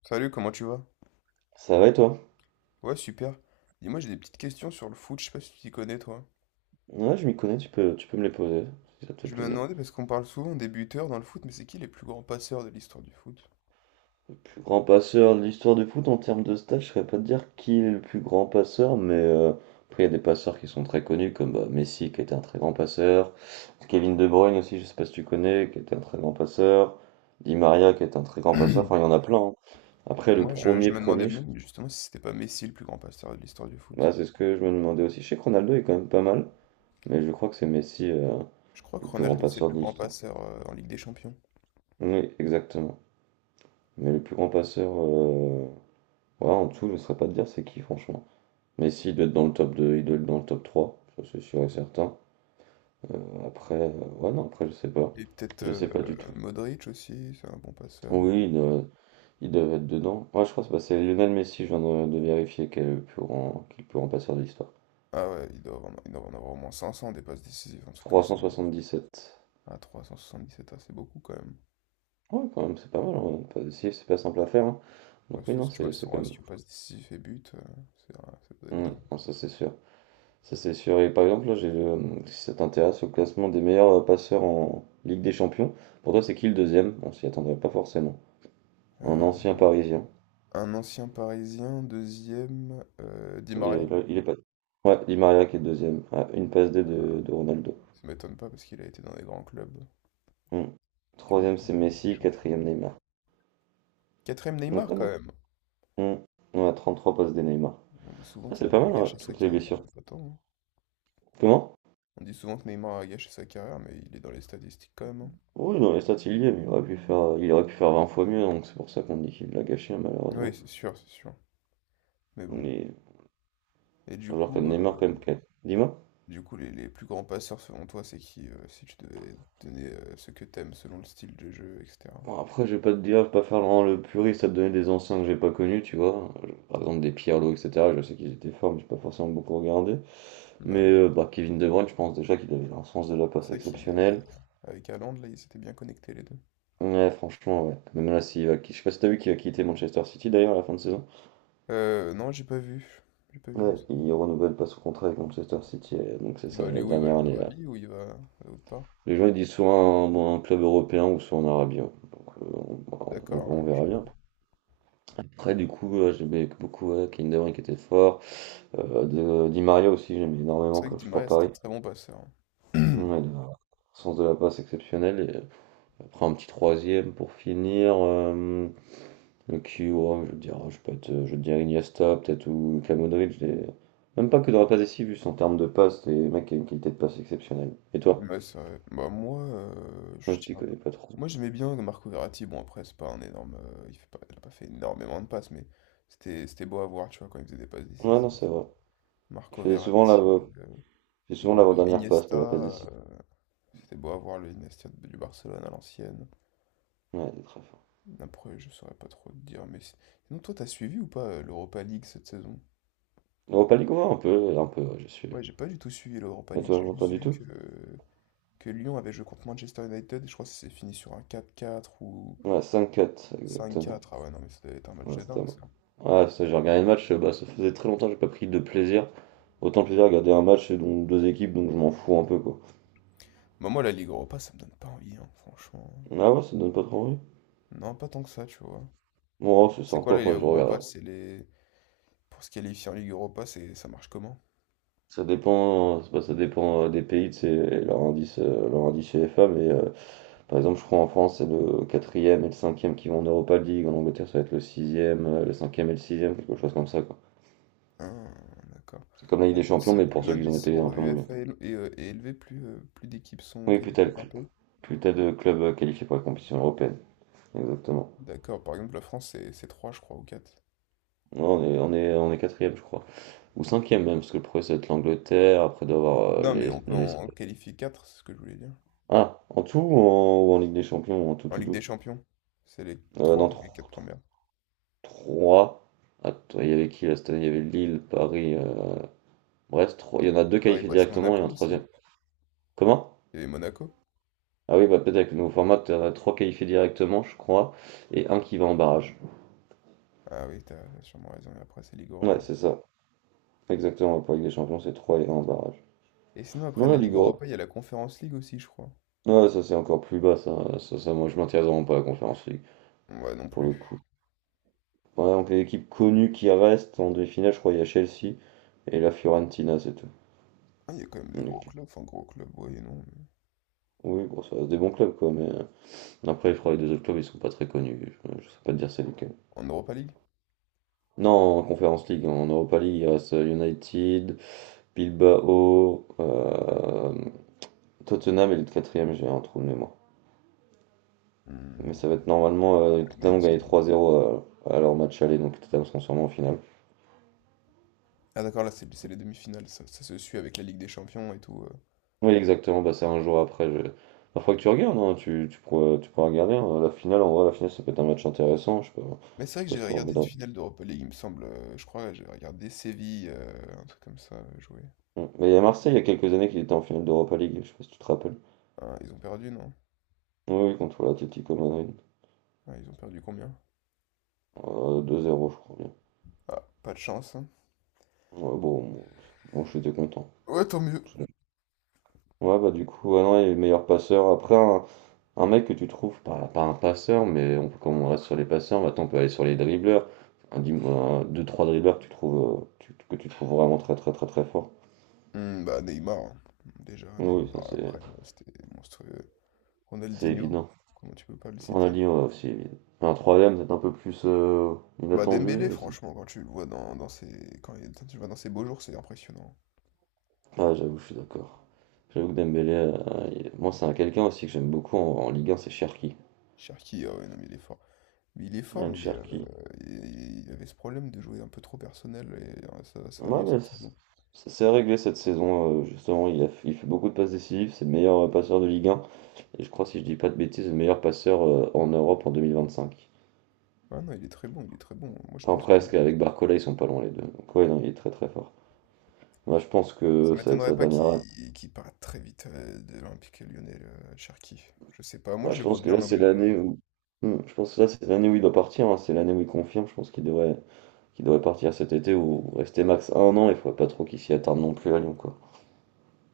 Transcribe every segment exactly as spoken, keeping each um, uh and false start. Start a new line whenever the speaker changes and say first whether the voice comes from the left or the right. left: Salut, comment tu vas?
right: Ça va et toi?
left: Ouais, super. Dis-moi, j'ai des petites questions sur le foot, je sais pas si tu t'y connais, toi.
right: Ouais, je m'y connais, tu peux, tu peux me les poser, si ça te fait
left: Je me
right: plaisir.
left: demandais, parce qu'on parle souvent des buteurs dans le foot, mais c'est qui les plus grands passeurs de l'histoire du foot?
right: Le plus grand passeur de l'histoire du foot en termes de stats, je saurais pas te dire qui est le plus grand passeur, mais euh, après il y a des passeurs qui sont très connus, comme bah, Messi qui était un très grand passeur, Kevin De Bruyne aussi, je sais pas si tu connais, qui était un très grand passeur, Di Maria qui était un très grand passeur, enfin il y en a plein, hein. Après le
left: Moi, je, je
right: premier
left: me demandais
right: premier, je-
left: même justement si c'était pas Messi le plus grand passeur de l'histoire du
right: Ouais,
left: foot.
right: c'est ce que je me demandais aussi. Je sais que Ronaldo est quand même pas mal, mais je crois que c'est Messi euh,
left: Je crois que
right: le plus grand
left: Ronaldo, c'est le
right: passeur
left: plus
right: de
left: grand
right: l'histoire.
left: passeur euh, en Ligue des Champions.
right: Oui, exactement. Mais le plus grand passeur, euh, voilà, en dessous, je ne saurais pas te dire c'est qui, franchement. Messi, il doit être dans le top deux, il doit être dans le top trois, ça c'est sûr et certain. Euh, après, euh, ouais, non, après, je sais pas.
left: Et peut-être
right: Je
left: euh,
right: sais pas du tout.
left: Modric aussi, c'est un bon passeur.
right: Oui, ils doivent il doit être dedans. Ouais, je crois que c'est bah, c'est Lionel Messi, je viens de, de vérifier, qui est le plus grand, qui est le plus grand passeur de l'histoire.
left: Ah ouais, il doit en, il doit en avoir au moins cinq cents des passes décisives, un truc comme ça.
right: trois cent soixante-dix-sept.
left: Ah, trois cent soixante-dix-sept, ah, c'est beaucoup quand même.
right: Ouais, quand même, c'est pas mal, hein. Pas- si, c'est pas simple à faire, hein.
left: Bah,
right: Donc, oui,
left: surtout
right: non,
left: si tu vois
right: c'est c'est
left: son
right: quand même.
left: ratio passes décisives et buts, euh, c'est, un- ça doit être
right: Mm,
left: dingue.
right: non, ça, c'est sûr. Ça c'est sûr. Et par exemple, là, j'ai le, si ça t'intéresse, au classement des meilleurs euh, passeurs en Ligue des Champions, pour toi, c'est qui le deuxième? On s'y attendrait pas forcément. Un ancien
left: Euh,
right: Parisien.
left: un ancien Parisien, deuxième, euh, Di
right: Il
left: Maria.
right: est, là, il est pas. Ouais, Di Maria qui est deuxième, à une passe D de, de Ronaldo.
left: Ça m'étonne pas parce qu'il a été dans des grands clubs
right: Hmm.
left: qui ont
right: Troisième,
left: beaucoup
right: c'est
left: joué la Ligue des
right: Messi.
left: Champions.
right: Quatrième, Neymar.
left: Quatrième
right: Donc,
left: Neymar
right: ouais,
left: quand
right: non.
left: même.
right: Hmm. On a trente trois passes D Neymar.
left: On dit souvent
right: Ah,
left: qu'il
right: c'est
left: a un
right: pas
left: peu
right: mal, hein,
left: gâché sa
right: toutes les
left: carrière,
right: blessures.
left: mais pas tant. hein.
right: Comment?
left: On dit souvent que Neymar a gâché sa carrière, mais il est dans les statistiques quand même. hein.
right: Oui, dans les stats, il y est, mais il aurait pu faire, euh, il aurait pu faire vingt fois mieux, donc c'est pour ça qu'on dit qu'il l'a gâché, hein,
left: Oui,
right: malheureusement.
left: c'est sûr, c'est sûr. Mais bon.
right: Mais
left: Et du
right: un joueur
left: coup,
right: comme Neymar, quand
left: euh,
right: même, qui a- dis-moi.
left: Du coup, les, les plus grands passeurs selon toi, c'est qui euh, si tu devais donner euh, ce que t'aimes selon le style de jeu, et cetera.
right: Bon, après, je vais pas te dire, je vais pas faire vraiment le puriste à te donner des anciens que j'ai pas connus, tu vois. Je- Par exemple, des Pirlo, et cetera. Je sais qu'ils étaient forts, mais j'ai pas forcément beaucoup regardé. Mais
left: Ouais.
right: euh, bah, Kevin De Bruyne, je pense déjà qu'il avait un sens de la passe
left: C'est vrai qu'il est... euh,
right: exceptionnel.
left: Avec Haaland, là, ils s'étaient bien connectés les deux.
right: Ouais, franchement, ouais. Même là, s'il va qui- je sais pas si t'as vu qu'il va quitter Manchester City d'ailleurs à la fin de saison.
left: Euh, non, j'ai pas vu. J'ai pas vu du
right: Ouais,
left: tout.
right: il renouvelle pas son contrat avec Manchester City, euh, donc c'est
left: Il
right: sa
left: va aller où? Il va aller
right: dernière
left: en
right: année là.
left: Arabie ou il va à l'autre part?
right: Les gens ils disent soit un, bon, un club européen ou soit en Arabie, hein. Donc euh, on, bah, on
left: D'accord,
right: on
left: ouais, je
right: verra
left: vois.
right: bien. Après du coup, heu, j'aimais beaucoup, ouais, Kevin De Bruyne qui était fort, heu, de Di Maria aussi, j'aimais énormément
left: C'est vrai
right: comme
left: que
right: je
left: Di
right: suis pour
left: Maria, c'est un
right: Paris.
left: très bon passeur. hein.
right: Ouais, il a un sens de la passe exceptionnel et heu, après un petit troisième pour finir, hem, qui ouais je vais dire, je peux être, je vais dire Iniesta peut-être ou Luka Modrić des même pas que dans la passe décisive, juste en termes de passe, les mecs, qui y a une qualité de passe exceptionnelle. Et toi?
left: Ouais, c'est vrai. Bah, moi, euh, je
right: Même si tu
left: tiens un peu.
right: connais pas trop.
left: Moi, j'aimais bien Marco Verratti. Bon, après, c'est pas un énorme. euh, il fait pas, il a pas fait énormément de passes, mais c'était c'était beau à voir, tu vois, quand il faisait des passes
right: Ouais,
left: décisives.
right: non, c'est vrai. Il
left: Marco
right: faisait souvent la
left: Verratti, euh,
right: il faisait souvent
left: ou alors
right: l'avant-dernière passe, pas la passe
left: Iniesta.
right: décisive.
left: euh, C'était beau à voir le Iniesta de- du Barcelone à l'ancienne.
right: Ouais, il est très fort.
left: Après, je saurais pas trop te dire, mais c'est- sinon, toi, t'as suivi ou pas euh, l'Europa League cette saison?
right: Europa League, ouais, un peu, un peu, ouais, j'ai suivi.
left: Ouais, j'ai pas du tout suivi l'Europa
right: Et
left: League,
right: toi,
left: j'ai
right: non, pas
left: juste
right: du
left: vu
right: tout?
left: que, que Lyon avait joué contre Manchester United et je crois que c'est fini sur un quatre-quatre ou
right: Ouais, cinq quatre, exactement.
left: cinq-quatre. Ah ouais, non, mais ça devait être un match
right: Ouais,
left: de
right: c'était à
left: dingue,
right: moi.
left: ça.
right: Ouais, ça, j'ai regardé le match, euh, bah, ça faisait très longtemps que j'ai pas pris de plaisir. Autant de plaisir à regarder un match, et donc deux équipes, donc je m'en fous un peu, quoi.
left: Bah, moi, la Ligue Europa, ça me donne pas envie, hein, franchement.
right: Ah ouais, ça donne pas trop envie?
left: Non, pas tant que ça, tu vois.
right: Bon, ouais, c'est
left: C'est
right: sympa,
left: quoi la Ligue
right: après, je
left: Europa?
right: regarde.
left: C'est les... Pour se qualifier en Ligue Europa, c'est... ça marche comment?
right: Ça dépend, euh, c'est pas- ça dépend euh, des pays, c'est leur indice, euh, leur indice UEFA, mais euh, par exemple, je crois en France, c'est le quatrième et le cinquième qui vont en Europa League, en Angleterre, ça va être le sixième, euh, le cinquième et le sixième, quelque chose comme ça, quoi.
left: Ah, d'accord.
right: C'est comme la Ligue
left: Ah,
right: des Champions,
left: plus,
right: mais
left: plus
right: pour ceux qui ont
left: l'indice
right: été un
left: au
right: peu moins bien.
left: UEFA est, est, euh, est élevé, plus, euh, plus d'équipes sont
right: Oui, plus t'as le
left: qualifiées par
right: cl-
left: pays.
right: plus t'as de clubs euh, qualifiés pour la compétition européenne. Exactement.
left: D'accord, par exemple, la France, c'est, c'est trois je crois, ou quatre.
right: Non, on est, on est, on est quatrième, je crois. Ou cinquième même, parce que le premier, ça va être l'Angleterre, après d'avoir
left: Non, mais
right: les,
left: on peut
right: les-
left: en qualifier quatre, c'est ce que je voulais dire.
right: Ah, en tout ou en, ou en Ligue des Champions, en tout,
left: En
right: tout,
left: Ligue des
right: tout.
left: Champions, c'est les
right: Euh,
left: trois
right: dans
left: ou les quatre premières.
right: trois. Attends, il y avait qui là cette année? Il y avait Lille, Paris, euh, Brest. trois- Il y en a deux qualifiés directement et
left: Paris-Brest-Monaco
right: un
left: aussi.
right: troisième. Comment?
left: Il y avait Monaco.
right: Ah oui, bah peut-être avec le nouveau format, t'as trois qualifiés directement, je crois, et un qui va en barrage.
left: Ah oui, t'as sûrement raison, et après, c'est Ligue
right: Ouais,
left: Europa.
right: c'est ça. Exactement, pour la Ligue des Champions, c'est trois et un en barrage.
left: Et sinon, après
right: Non, la
left: la
right: Ligue
left: Ligue
right: Europe.
left: Europa, il y a la Conference League aussi, je crois.
right: Ouais, ça c'est encore plus bas, ça. Ça, ça, moi je m'intéresse vraiment pas à la Conférence League,
left: Ouais, non
right: pour le coup.
left: plus.
right: Ouais, donc les équipes connues qui restent en demi-finale, je crois il y a Chelsea et la Fiorentina, c'est tout.
left: Ah, il y a quand même des
right: Une
left: gros
right: équipe-
left: clubs, enfin, gros clubs, ouais et non. mais-
right: Oui, bon, ça reste des bons clubs, quoi, mais euh, après, je crois que les deux autres clubs, ils sont pas très connus. Je, je sais pas te dire c'est lequel.
left: En Europa League?
right: Non, en Conférence League, en Europa League, il reste euh, United, Bilbao, euh, Tottenham et le quatrième, j'ai un trou de mémoire. Mais
left: Hmm.
right: ça va être normalement, euh, Tottenham ont gagné
left: United.
right: trois zéro à, à leur match aller, donc Tottenham seront sûrement en finale.
left: Ah d'accord, là c'est c'est les demi-finales, ça, ça se suit avec la Ligue des Champions et tout. euh.
right: Oui, exactement, bah, c'est un jour après. Je... Bah, faudrait que tu regardes, hein. Tu, tu pourrais, tu pourras regarder, hein. La finale, en vrai, la finale, ça peut être un match intéressant. Je sais pas,
left: Mais c'est
right: je
left: vrai
right: sais
left: que
right: pas si
left: j'avais
right: tu
left: regardé
right: envie
left: une
right: d'en-
left: finale d'Europa League, il me semble. euh, je crois que j'avais regardé Séville, euh, un truc comme ça, euh, jouer.
right: Mm. Mais il y a Marseille, il y a quelques années, qu'il était en finale d'Europa League. Je sais pas si tu te rappelles.
left: Ah, ils ont perdu, non?
right: Oui, oui, contre l'Atlético Madrid.
left: Ah, ils ont perdu combien?
right: Euh, deux zéro, je crois bien.
left: Ah, pas de chance. hein.
right: Ouais, bon, moi, moi, j'étais content.
left: Ouais, tant mieux.
right: Ouais, bah du coup, ouais, non, il est meilleur passeur. Après, un, un mec que tu trouves, pas, pas un passeur, mais on, comme on reste sur les passeurs, maintenant on peut aller sur les dribbleurs. Un, dim- un- deux, trois dribbleurs que tu trouves, euh, tu- que tu trouves vraiment très très très très fort.
left: Hmm, bah Neymar, hein. Déjà
right: Oui, oui, ça
left: Neymar, après
right: c'est
left: euh, c'était monstrueux.
right: c'est
left: Ronaldinho,
right: évident.
left: comment tu peux pas le
right: On a
left: citer?
right: dit ouais, aussi évident. Un troisième, peut-être un peu plus euh,
left: Bah
right: inattendu,
left: Dembélé,
right: je sais.
left: franchement, quand tu le vois dans, dans ses, quand il- quand tu le vois dans ses beaux jours, c'est impressionnant.
right: Ah, j'avoue, je suis d'accord. J'avoue que Dembélé, euh, il- moi c'est un quelqu'un aussi que j'aime beaucoup en, en Ligue un, c'est Cherki.
left: Cherki, ah ouais, non mais il est fort. Mais il est fort,
right: Ryan
left: mais euh,
right: Cherki.
left: il il avait ce problème de jouer un peu trop personnel et euh, ça, ça va
right: Ouais,
left: mieux
right: mais
left: cette
right: c-
left: saison.
right: c'est c'est réglé cette saison, euh, justement, il a, il fait beaucoup de passes décisives. C'est le meilleur euh, passeur de Ligue un. Et je crois, si je dis pas de bêtises, le meilleur passeur euh, en Europe en vingt vingt-cinq.
left: Ah non, il est très bon, il est très bon. Moi, je
right: Enfin,
left: pense que
right: presque. Avec Barcola, ils sont pas loin les deux. Donc, ouais, non, il est très très fort. Moi, je pense que
left: ça
right: ça va être
left: m'étonnerait
right: sa
left: pas
right: dernière année.
left: qu'il qu'il parte très vite euh, de l'Olympique lyonnais, le Cherki. Je sais pas, moi
right: Bah,
left: je
right: je
left: le vois
right: pense que
left: bien en
right: là, c'est
left: Angleterre.
right: l'année où. Hmm, je pense que là, c'est l'année où il doit partir, hein. C'est l'année où il confirme. Je pense qu'il devrait, qu'il devrait partir cet été ou rester max un an. Il faudrait pas trop qu'il s'y attarde non plus à Lyon, quoi.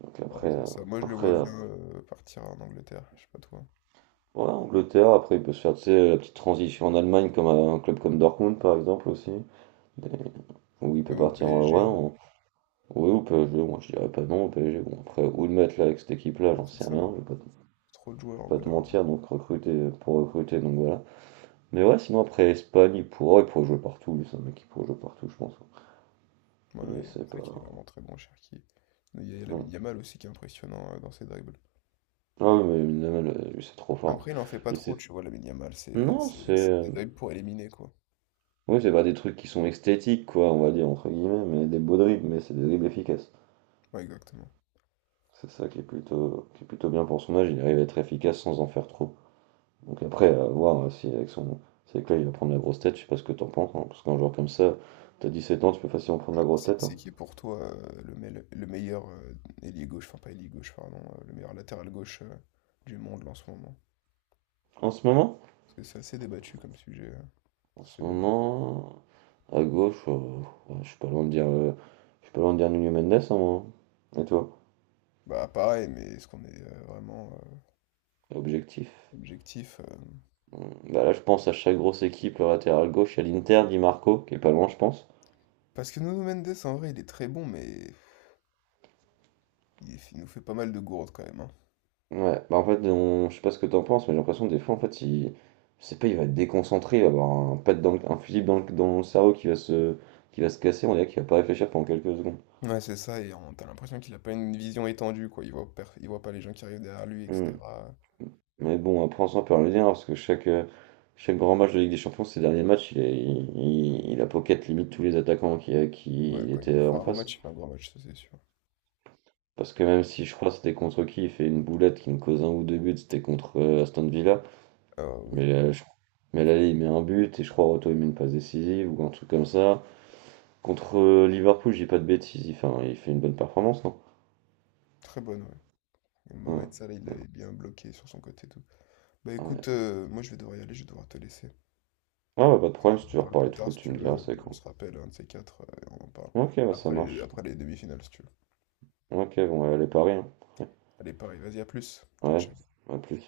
right: Donc
left: Ouais,
right: après,
left: c'est
right: euh,
left: ça. Moi je le
right: après,
left: vois
right: euh,
left: bien euh, partir en Angleterre, je sais pas toi.
right: ouais, Angleterre, après il peut se faire tu sais, la petite transition en Allemagne comme à un club comme Dortmund par exemple aussi, des- où
left: Ou
right: il peut
left: même au
right: partir en
left: P S G,
right: ouais,
left: hein.
right: en- Ouais, au P S G, moi je dirais pas non au P S G, bon après où le mettre là avec cette équipe là,
left: Ouais,
right: j'en
left: c'est
right: sais
left: ça.
right: rien, je vais pas, te je
left: Trop de joueurs
right: vais
left: au
right: pas
left: bout
right: te
left: d'un moment.
right: mentir, donc recruter pour recruter, donc voilà. Mais ouais sinon après Espagne il pourra, il pourrait jouer partout, lui c'est un mec qui pourrait jouer partout je pense, hein. Et
left: Ouais,
right: c'est
left: c'est vrai qu'il est
right: pas.
left: vraiment très bon, Cherki. Il y a Lamine
right: Non.
left: Yamal aussi qui est impressionnant euh, dans ses dribbles.
right: Ah ouais, mais Minamal, euh, lui c'est trop fort.
left: Après, il en fait pas
right: Lui
left: trop,
right: c'est.
left: tu vois, Lamine Yamal. C'est
right: Non, c'est.
left: c'est- c'est des
right: euh,
left: dribles pour éliminer, quoi.
right: Oui, c'est pas des trucs qui sont esthétiques, quoi, on va dire, entre guillemets, mais des beaux dribbles, mais c'est des dribbles efficaces.
left: Ouais, exactement.
right: C'est ça qui est plutôt, qui est plutôt bien pour son âge, il arrive à être efficace sans en faire trop. Donc après, à voir euh, si avec son. Si avec là il va prendre la grosse tête, je sais pas ce que t'en penses, hein, parce qu'un joueur comme ça, t'as dix sept ans, tu peux facilement prendre la
left: Ouais,
right: grosse
left: C'est
right: tête,
left: c'est
right: hein.
left: qui est pour toi euh, le, mel- le meilleur euh, ailier gauche, enfin pas ailier gauche, pardon, euh, le meilleur latéral gauche euh, du monde là, en ce moment?
right: En ce moment?
left: Parce que c'est assez débattu comme sujet. euh,
right: En
left: Ça fait
right: ce
left: débat.
right: moment. À gauche, euh, ouais, je suis pas loin de dire. euh, je suis pas loin de dire Nuno Mendes, hein, moi, hein. Et toi?
left: Bah pareil, mais est-ce qu'on est euh, vraiment euh,
right: Objectif.
left: objectif? euh,
right: Hum, Bah là, je pense à chaque grosse équipe, le latéral gauche, il y a l'Inter, Di Marco, qui est pas loin, je pense.
left: Parce que Nuno Mendes, en vrai, il est très bon, mais il, est- il nous fait pas mal de gourdes quand même, hein.
right: Ouais, bah en fait, on- je sais pas ce que t'en penses, mais j'ai l'impression que des fois, en fait, il... je sais pas, il va être déconcentré, il va avoir un pet dans le- un fusible dans le... dans le... cerveau qui va se... qui va se casser, on dirait qu'il va pas réfléchir pendant quelques secondes.
left: Ouais, c'est ça, et on- t'as l'impression qu'il a pas une vision étendue, quoi. Il voit, per- il voit pas les gens qui arrivent derrière lui,
right: Hmm.
left: et cetera.
right: Mais bon, après, on s'en peut rien dire, parce que chaque, euh, chaque grand match de Ligue des Champions, ces derniers matchs, il, est- il... il a pocket limite tous les attaquants qui,
left: Ouais,
right: qui
left: quand il veut
right: étaient
left: faire
right: en
left: un gros match,
right: face.
left: il fait un gros match, ça c'est sûr.
right: Parce que même si je crois que c'était contre qui, il fait une boulette qui nous cause un ou deux buts, c'était contre euh, Aston Villa.
left: Ah oui,
right: Mais, euh, je- mais là, il met un but, et je crois Roto, il met une passe décisive, ou un truc comme ça. Contre euh, Liverpool, j'ai pas de bêtises, il fait, un- il fait une bonne performance, non?
left: très bonne, ouais. Et
right: Ouais,
left: Mohamed Salah, il l'avait bien bloqué sur son côté et tout. Bah
right: Ah ouais.
left: écoute, euh, moi je vais devoir y aller, je vais devoir te laisser.
right: Ah bah, pas de
left: On
right: problème,
left: en
right: si tu veux
left: parle
right: reparler
left: plus
right: de
left: tard
right: foot,
left: si
right: tu
left: tu
right: me diras,
left: veux,
right: c'est
left: on
right: quand.
left: se rappelle un de ces quatre euh, et on en parle.
right: Ok, bah ça
left: Après les,
right: marche.
left: après les demi-finales si tu veux.
right: Ok, bon, bah, allez, Paris, hein.
left: Allez, pareil, vas-y, à plus. Ciao,
right: Ouais,
left: ciao.
right: ouais, à plus.